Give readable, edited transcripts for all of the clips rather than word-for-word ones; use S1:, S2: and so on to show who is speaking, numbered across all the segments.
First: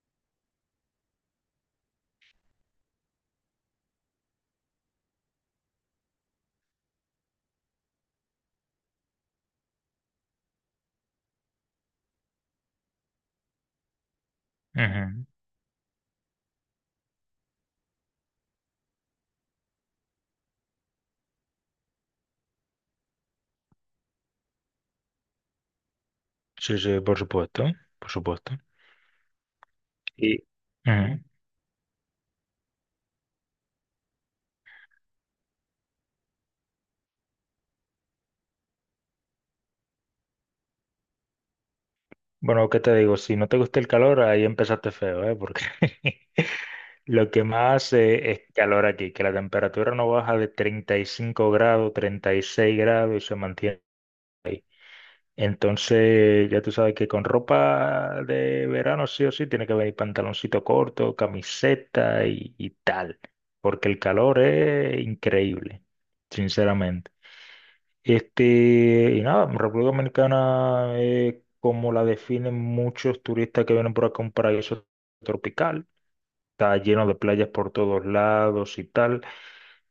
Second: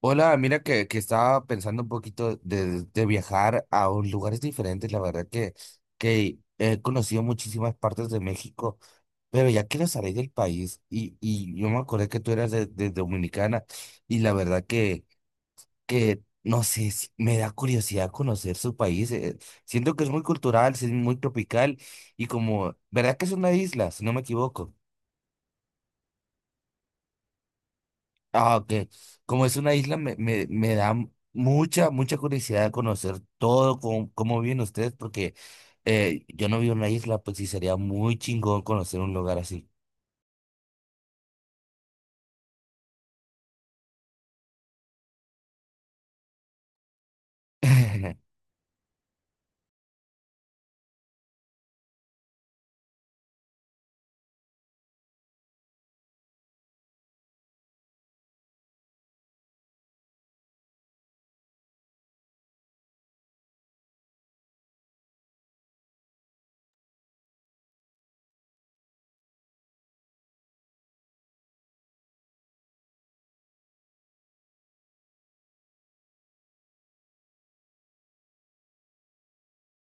S1: Hola, mira que estaba pensando un poquito de viajar a lugares diferentes. La verdad que he conocido muchísimas partes de México, pero ya quiero salir del país. Y yo me acordé que tú eras de Dominicana y la verdad
S2: Ujú.
S1: que no sé, me da curiosidad conocer su país. Siento que es muy cultural, es muy tropical y como, ¿verdad que es una isla, si no me equivoco?
S2: Sí, sí, por supuesto, por supuesto.
S1: Ah, ok. Como es una isla, me,
S2: Y
S1: me, me da
S2: Ujú.
S1: mucha curiosidad conocer todo, cómo, cómo viven ustedes, porque yo no vivo en una isla, pues sí sería muy chingón conocer un lugar así.
S2: Bueno, ¿qué te digo? Si no te gusta el calor, ahí empezaste feo, ¿eh? Porque lo que más hace es calor aquí, que la temperatura no baja de 35 grados, 36 grados y se mantiene. Entonces, ya tú sabes que con ropa de verano sí o sí tiene que venir pantaloncito corto, camiseta y tal, porque el calor es increíble, sinceramente. Este, y nada, República Dominicana es como la definen muchos turistas que vienen por acá, un paraíso tropical. Está lleno de playas por todos lados y tal.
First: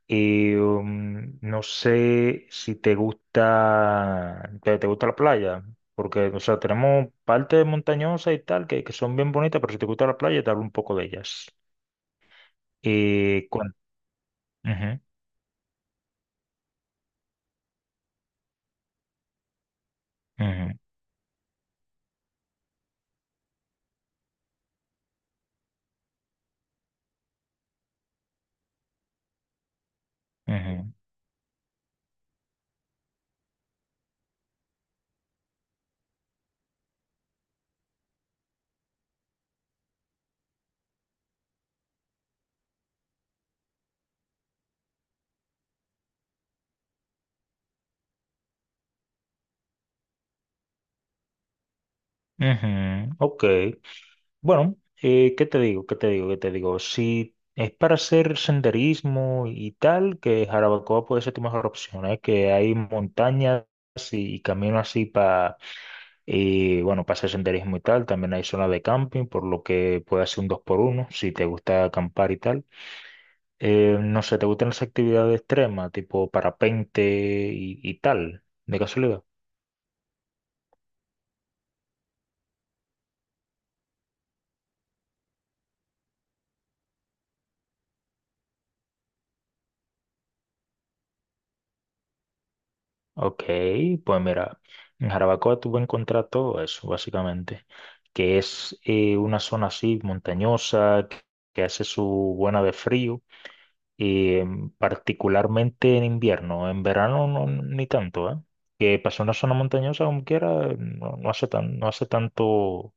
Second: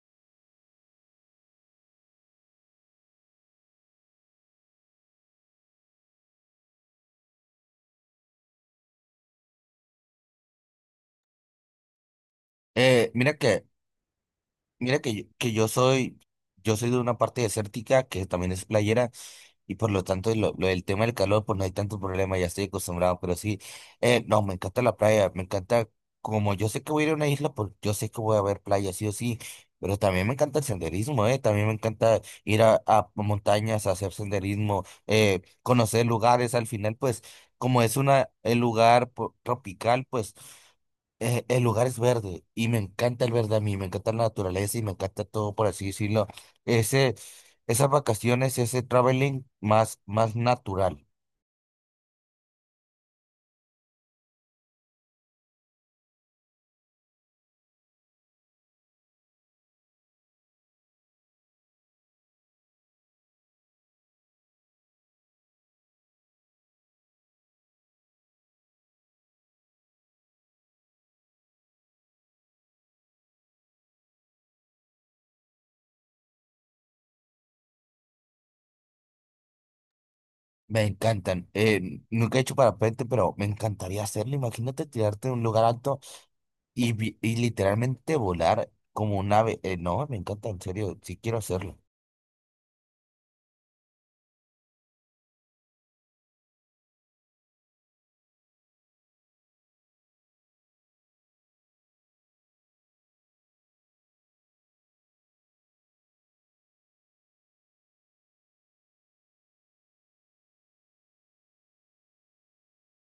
S2: Y no sé si te gusta, te gusta la playa, porque, o sea, tenemos partes montañosas y tal que son bien bonitas, pero si te gusta la playa, te hablo un poco de ellas.
S1: Eh, mira
S2: Y,
S1: que,
S2: cuan-
S1: mira
S2: Ujú,
S1: que, que yo soy de una parte desértica que también es playera. Y por lo tanto, lo
S2: ujú,
S1: del tema del calor, pues no hay tanto problema, ya estoy acostumbrado, pero sí, no, me encanta la playa, me encanta, como yo sé que voy a ir a una isla, pues yo sé que voy a ver playa, sí o sí, pero también me encanta el
S2: ujú,
S1: senderismo, también me encanta ir a montañas, a hacer senderismo, conocer lugares, al final, pues, como es una, el lugar tropical, pues, el lugar es verde y me encanta el verde a mí, me encanta la naturaleza y me encanta todo, por así decirlo. Esas vacaciones, ese traveling más, más natural.
S2: ujú. Ok. Bueno, ¿qué te digo? ¿Qué te digo? ¿Qué te digo? Si es para hacer senderismo y tal, que Jarabacoa puede ser tu mejor opción, ¿eh? Que hay montañas y caminos así para, bueno, para hacer senderismo y tal. También hay zona de camping, por lo que puede hacer un dos por uno si te gusta acampar y tal. No sé, ¿te gustan las actividades extremas, tipo parapente y tal, de casualidad?
S1: Me encantan. Nunca he hecho parapente, pero me encantaría hacerlo. Imagínate tirarte de un lugar alto y, y literalmente volar como un ave. No, me encanta, en serio, sí quiero hacerlo.
S2: Ok, pues mira, en Jarabacoa tú vas a encontrar todo eso, básicamente, que es una zona así montañosa, que hace su buena de frío, y particularmente en invierno, en verano no, ni tanto, ¿eh? Que pasó una zona montañosa como quiera, no, no hace tan, no hace tanto,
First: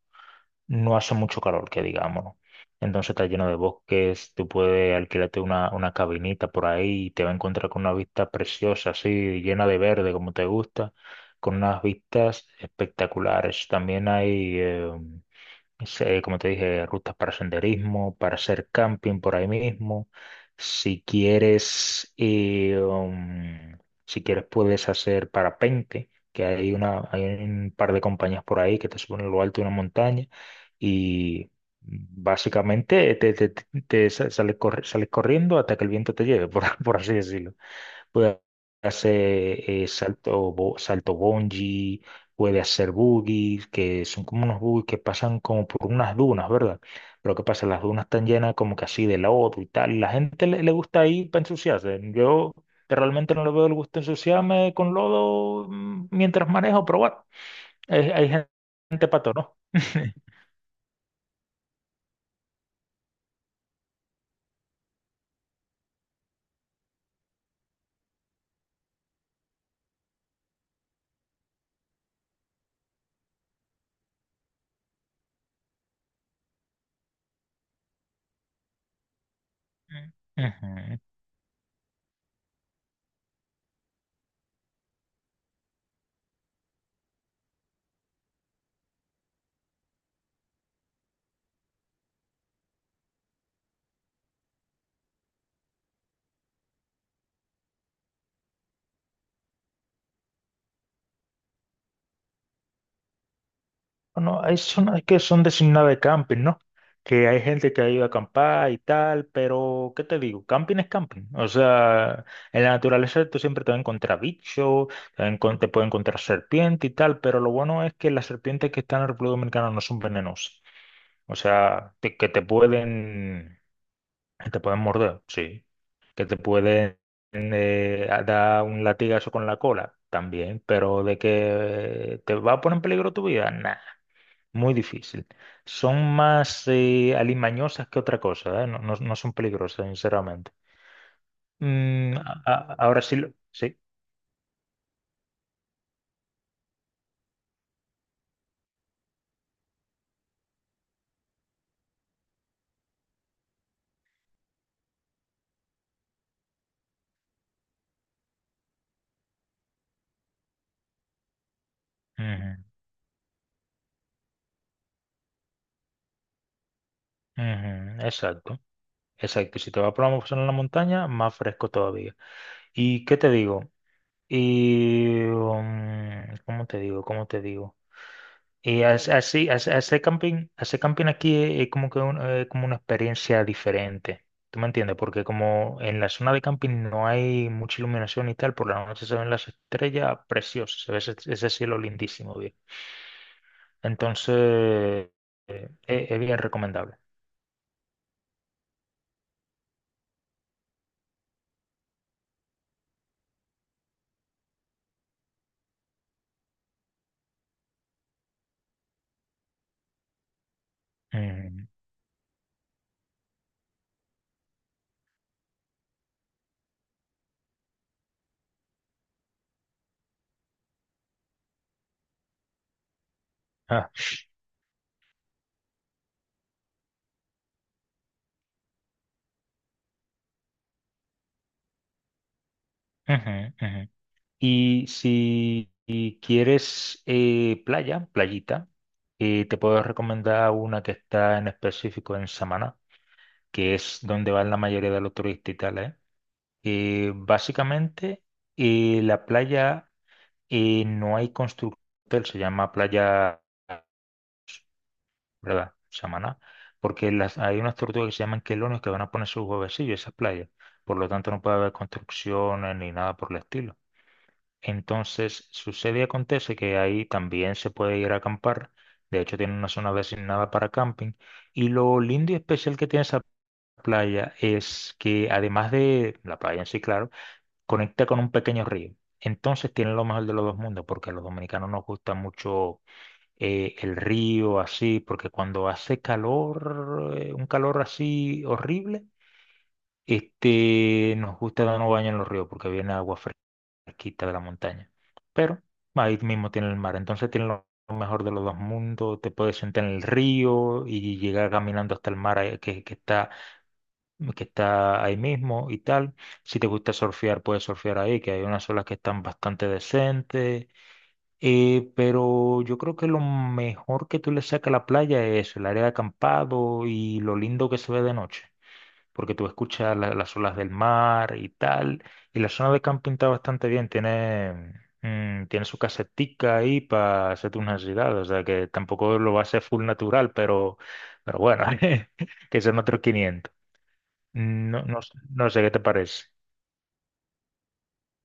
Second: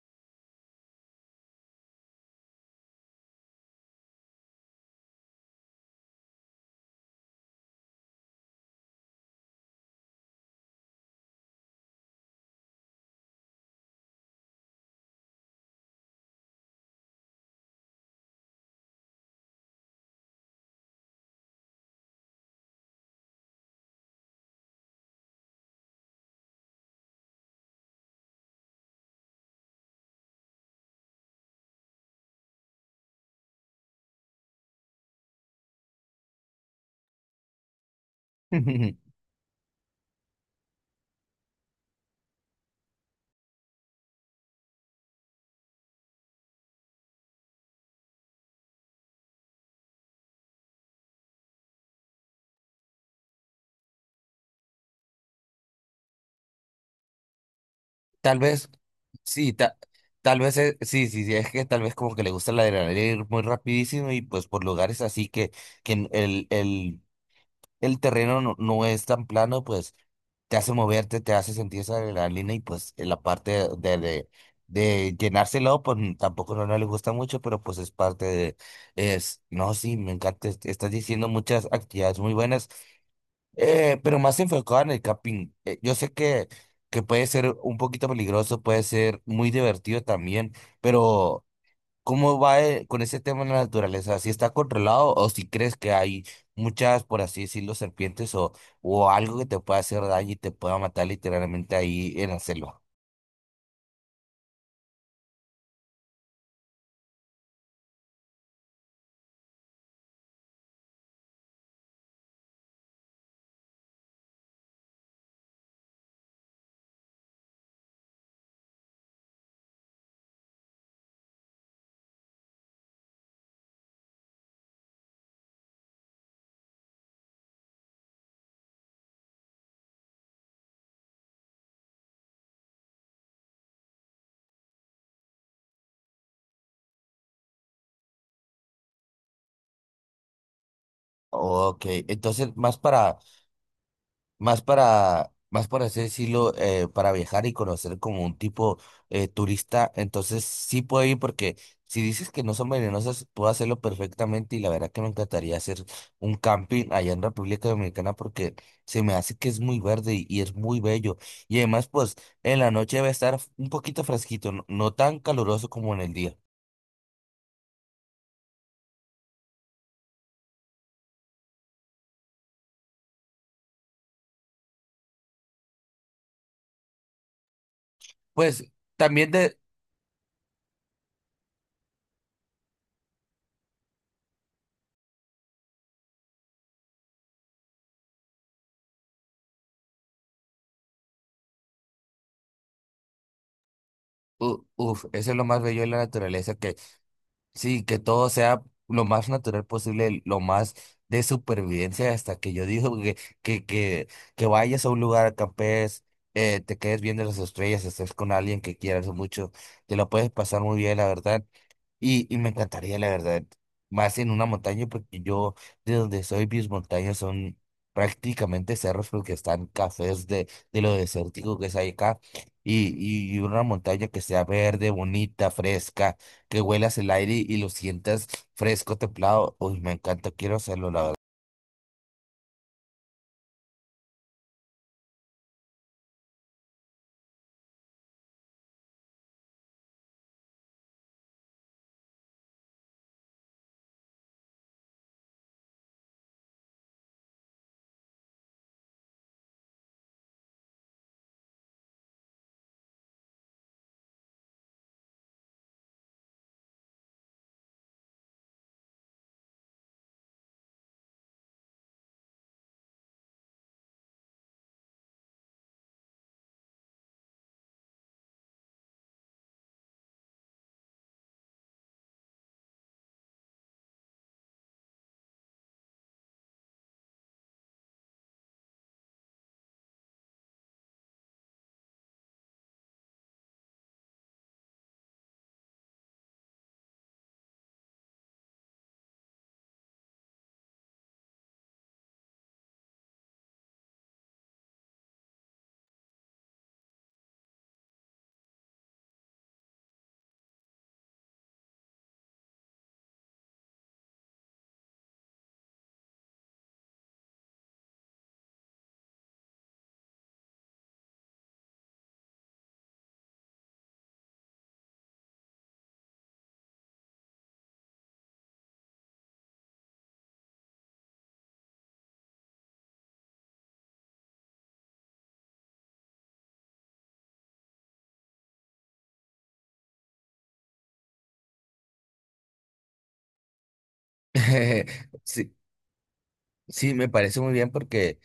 S2: no hace mucho calor, que digamos, ¿no? Entonces está lleno de bosques, tú puedes alquilarte una cabinita por ahí y te va a encontrar con una vista preciosa, así, llena de verde, como te gusta, con unas vistas espectaculares. También hay como te dije, rutas para senderismo, para hacer camping por ahí mismo. Si quieres, eh, um, si quieres puedes hacer parapente, que hay un par de compañías por ahí que te suben a lo alto de una montaña y básicamente sales, sales corriendo hasta que el viento te lleve, por, por así decirlo puede hacer salto bungee, puede hacer boogies, que son como unos boogies que pasan como por unas dunas, ¿verdad? Pero ¿qué pasa? Las dunas están llenas como que así de lodo y tal. La gente le gusta ir para ensuciarse. Yo realmente no le veo el gusto de ensuciarme con lodo mientras manejo, pero bueno, hay
S1: Tal vez,
S2: gente pato,
S1: sí,
S2: ¿no?
S1: tal vez, sí, sí, sí, es que tal vez como que le gusta la adrenalina ir muy rapidísimo y pues por lugares así que el terreno no, no es tan plano, pues te hace moverte, te hace sentir esa adrenalina y pues en la parte de llenárselo, pues tampoco no, no le gusta mucho, pero pues es parte de, es, no, sí, me encanta, estás
S2: Ujú.
S1: diciendo muchas actividades muy buenas, pero más enfocado en el camping. Yo sé que puede ser un poquito peligroso, puede ser muy divertido también, pero... ¿Cómo va con ese tema de la naturaleza? ¿Si está controlado o si crees que hay muchas, por así decirlo, serpientes o algo que te pueda hacer daño y te pueda matar literalmente ahí en la selva?
S2: Bueno, hay zonas que son designadas de camping, ¿no? Que hay gente que ha ido a acampar y tal, pero ¿qué te digo? Camping es camping. O sea, en la naturaleza tú siempre te vas a encontrar bichos, te puedes encontrar serpiente y tal, pero lo bueno es que las serpientes que están en la República Dominicana no son venenosas. O sea, que te pueden morder, sí. Que te pueden dar un latigazo con la cola también, pero de que te va a poner en peligro tu vida, nah. Muy difícil. Son más alimañosas que otra cosa, ¿eh? No, no son peligrosas, sinceramente.
S1: Ok, entonces más
S2: Ahora sí,
S1: para.
S2: sí.
S1: Más para, más para así decirlo, para viajar y conocer como un tipo turista, entonces sí puedo ir porque si dices que no son venenosas, puedo hacerlo perfectamente y la verdad que me encantaría hacer un camping allá en República Dominicana porque se me hace que es muy verde y es muy bello. Y además, pues en
S2: Ujú,
S1: la noche va a estar un poquito fresquito, no, no tan caluroso como en el día.
S2: ujú, exacto. Exacto. Si te vas por una zona en la montaña, más fresco todavía. ¿Y qué te digo? ¿Cómo te digo? ¿Cómo te digo?
S1: Pues también
S2: Así,
S1: de,
S2: hacer camping aquí es como que como una experiencia diferente. ¿Tú me entiendes? Porque como en la zona de camping no hay mucha iluminación y tal, por la noche se ven las estrellas preciosas, se ve ese cielo lindísimo, bien.
S1: u-
S2: Entonces,
S1: uf, eso es lo más bello de la
S2: es bien
S1: naturaleza que.
S2: recomendable.
S1: Sí, que todo sea lo más natural posible, lo más de supervivencia, hasta que yo digo que vayas a un lugar, acampes, te quedes viendo las estrellas, estés con alguien que quieras mucho, te lo puedes pasar muy bien, la verdad.
S2: Mm,
S1: Y me encantaría, la verdad, más en una montaña, porque yo de donde soy, mis montañas son prácticamente cerros, porque están cafés de lo desértico que es ahí acá. Y una
S2: ah,
S1: montaña que sea verde, bonita, fresca, que huelas el aire y lo sientas fresco, templado. Uy, me encanta, quiero hacerlo, la verdad.
S2: ujú, ujú. Y si y quieres playa, playita, te puedo recomendar una que está en específico en Samaná. Que es donde van la mayoría de los turistas y tal, ¿eh? Básicamente, la playa no hay constructor, se llama playa, ¿verdad? Samaná, porque hay unas tortugas que se llaman quelonios que van a poner sus huevecillos en esas playas, por lo tanto no puede haber construcciones ni nada por el estilo. Entonces, sucede y acontece que ahí también se puede ir a acampar, de hecho tiene una zona designada para camping, y lo lindo y especial que tiene esa playa es que además de la playa en sí, claro, conecta con un pequeño río. Entonces tiene lo mejor de los dos mundos, porque a los dominicanos nos gusta mucho el río así, porque cuando hace calor, un calor así horrible, este, nos gusta darnos baño en los ríos, porque viene agua fresquita de la montaña. Pero ahí mismo tiene el mar, entonces tiene lo mejor de los dos mundos, te puedes sentar en el río y llegar caminando hasta el mar, que está ahí mismo y tal. Si te gusta surfear, puedes surfear ahí, que hay unas olas que están bastante decentes. Pero yo creo que lo mejor que tú le sacas a la playa es el área de acampado y lo lindo que se ve de noche, porque tú escuchas las olas del mar y tal. Y la zona de camping está bastante bien, tiene su casetica ahí para hacer tus necesidades, o sea que tampoco lo va a hacer full natural, pero bueno, que son otros 500. Mm, no, no, no
S1: Sí,
S2: sé qué te parece.
S1: sí, me parece muy bien porque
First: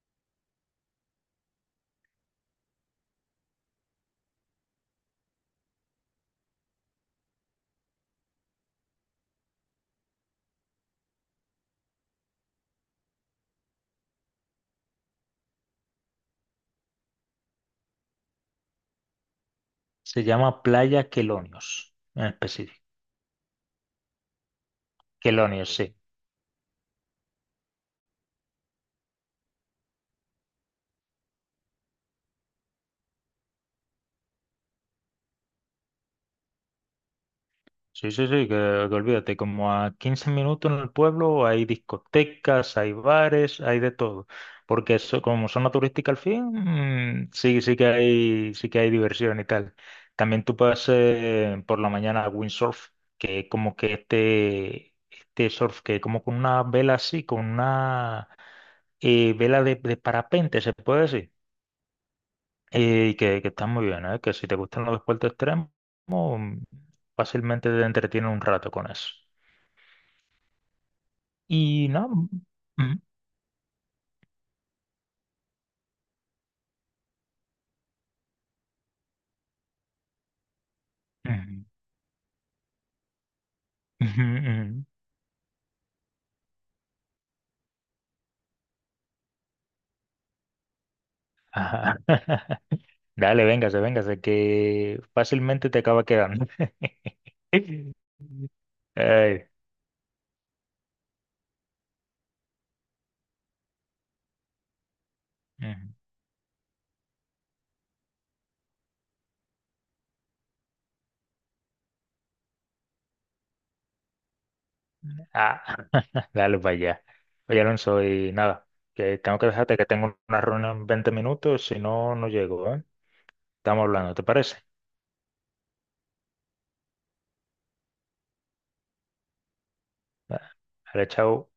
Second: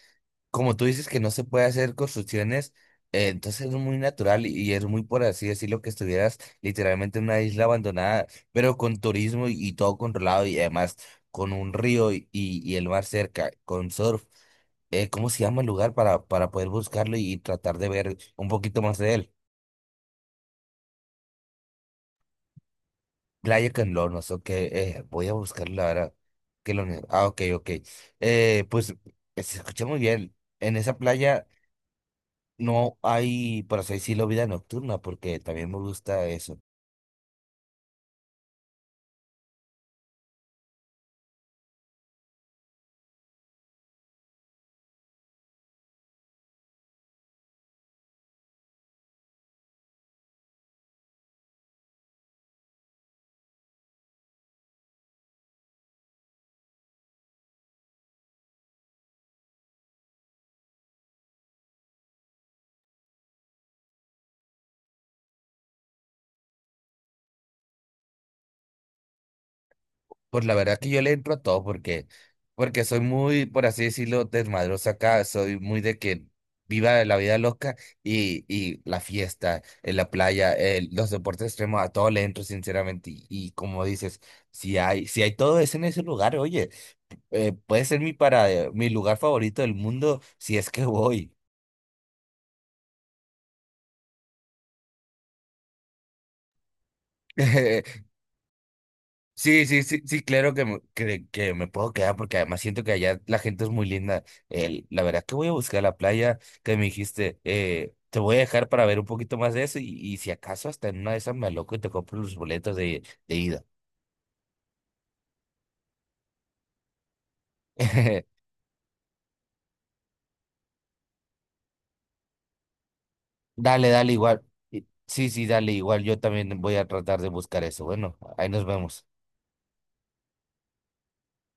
S1: como tú dices que no se puede hacer construcciones, entonces es muy natural y es muy, por así decirlo, que estuvieras literalmente en una isla abandonada, pero con turismo y todo controlado y además con un río y, y el mar cerca, con surf. ¿Cómo se llama el lugar para poder buscarlo y tratar de ver un poquito más de él?
S2: Se llama Playa Quelonios, en específico.
S1: Playa Canlonos, ok, voy a
S2: Quelonios,
S1: buscarlo
S2: sí.
S1: ahora. Que lo, ah, ok, ok. Pues se escucha muy bien. En esa playa. No hay, por así decirlo, vida nocturna, porque también me gusta eso.
S2: Sí, sí, sí, que olvídate, como a 15 minutos en el pueblo hay discotecas, hay bares, hay de todo. Porque eso, como zona turística al fin, sí, sí que hay diversión y tal. También tú puedes hacer por la mañana windsurf, que es como que este surf que es como con una vela así, con una vela de parapente, se puede decir. Y que están muy bien, ¿eh? Que si te gustan los deportes extremos, mm, fácilmente te entretienen un rato con eso.
S1: Pues la verdad que yo le entro a todo
S2: Y
S1: porque,
S2: no.
S1: porque
S2: Mm,
S1: soy muy, por así decirlo, desmadroso acá, soy muy de que viva la vida loca y la fiesta, en la playa, los deportes
S2: mm,
S1: extremos, a todo le entro sinceramente. Y como dices,
S2: mm,
S1: si
S2: mm.
S1: hay, si hay todo eso en ese lugar, oye, puede ser mi para, mi lugar favorito del mundo si es que voy.
S2: Ajá. Dale, véngase, véngase, que fácilmente te acaba quedando. Ay,
S1: Sí, sí, sí, sí, claro que me puedo quedar porque además siento que allá la gente es muy linda. La verdad que voy a buscar
S2: ujú.
S1: la playa que me dijiste, te voy a dejar para ver un poquito más de eso y si acaso hasta en una de esas me loco y te compro los boletos de ida.
S2: Ah, dale para allá. Oye, Alonso, y nada, que tengo que dejarte que tengo una reunión en 20 minutos, si no, no llego, ¿eh? Estamos
S1: Dale, dale,
S2: hablando, ¿te
S1: igual.
S2: parece?
S1: Sí, sí, dale, igual. Yo también voy a tratar de buscar eso. Bueno, ahí nos vemos.
S2: Ah, dale, chao.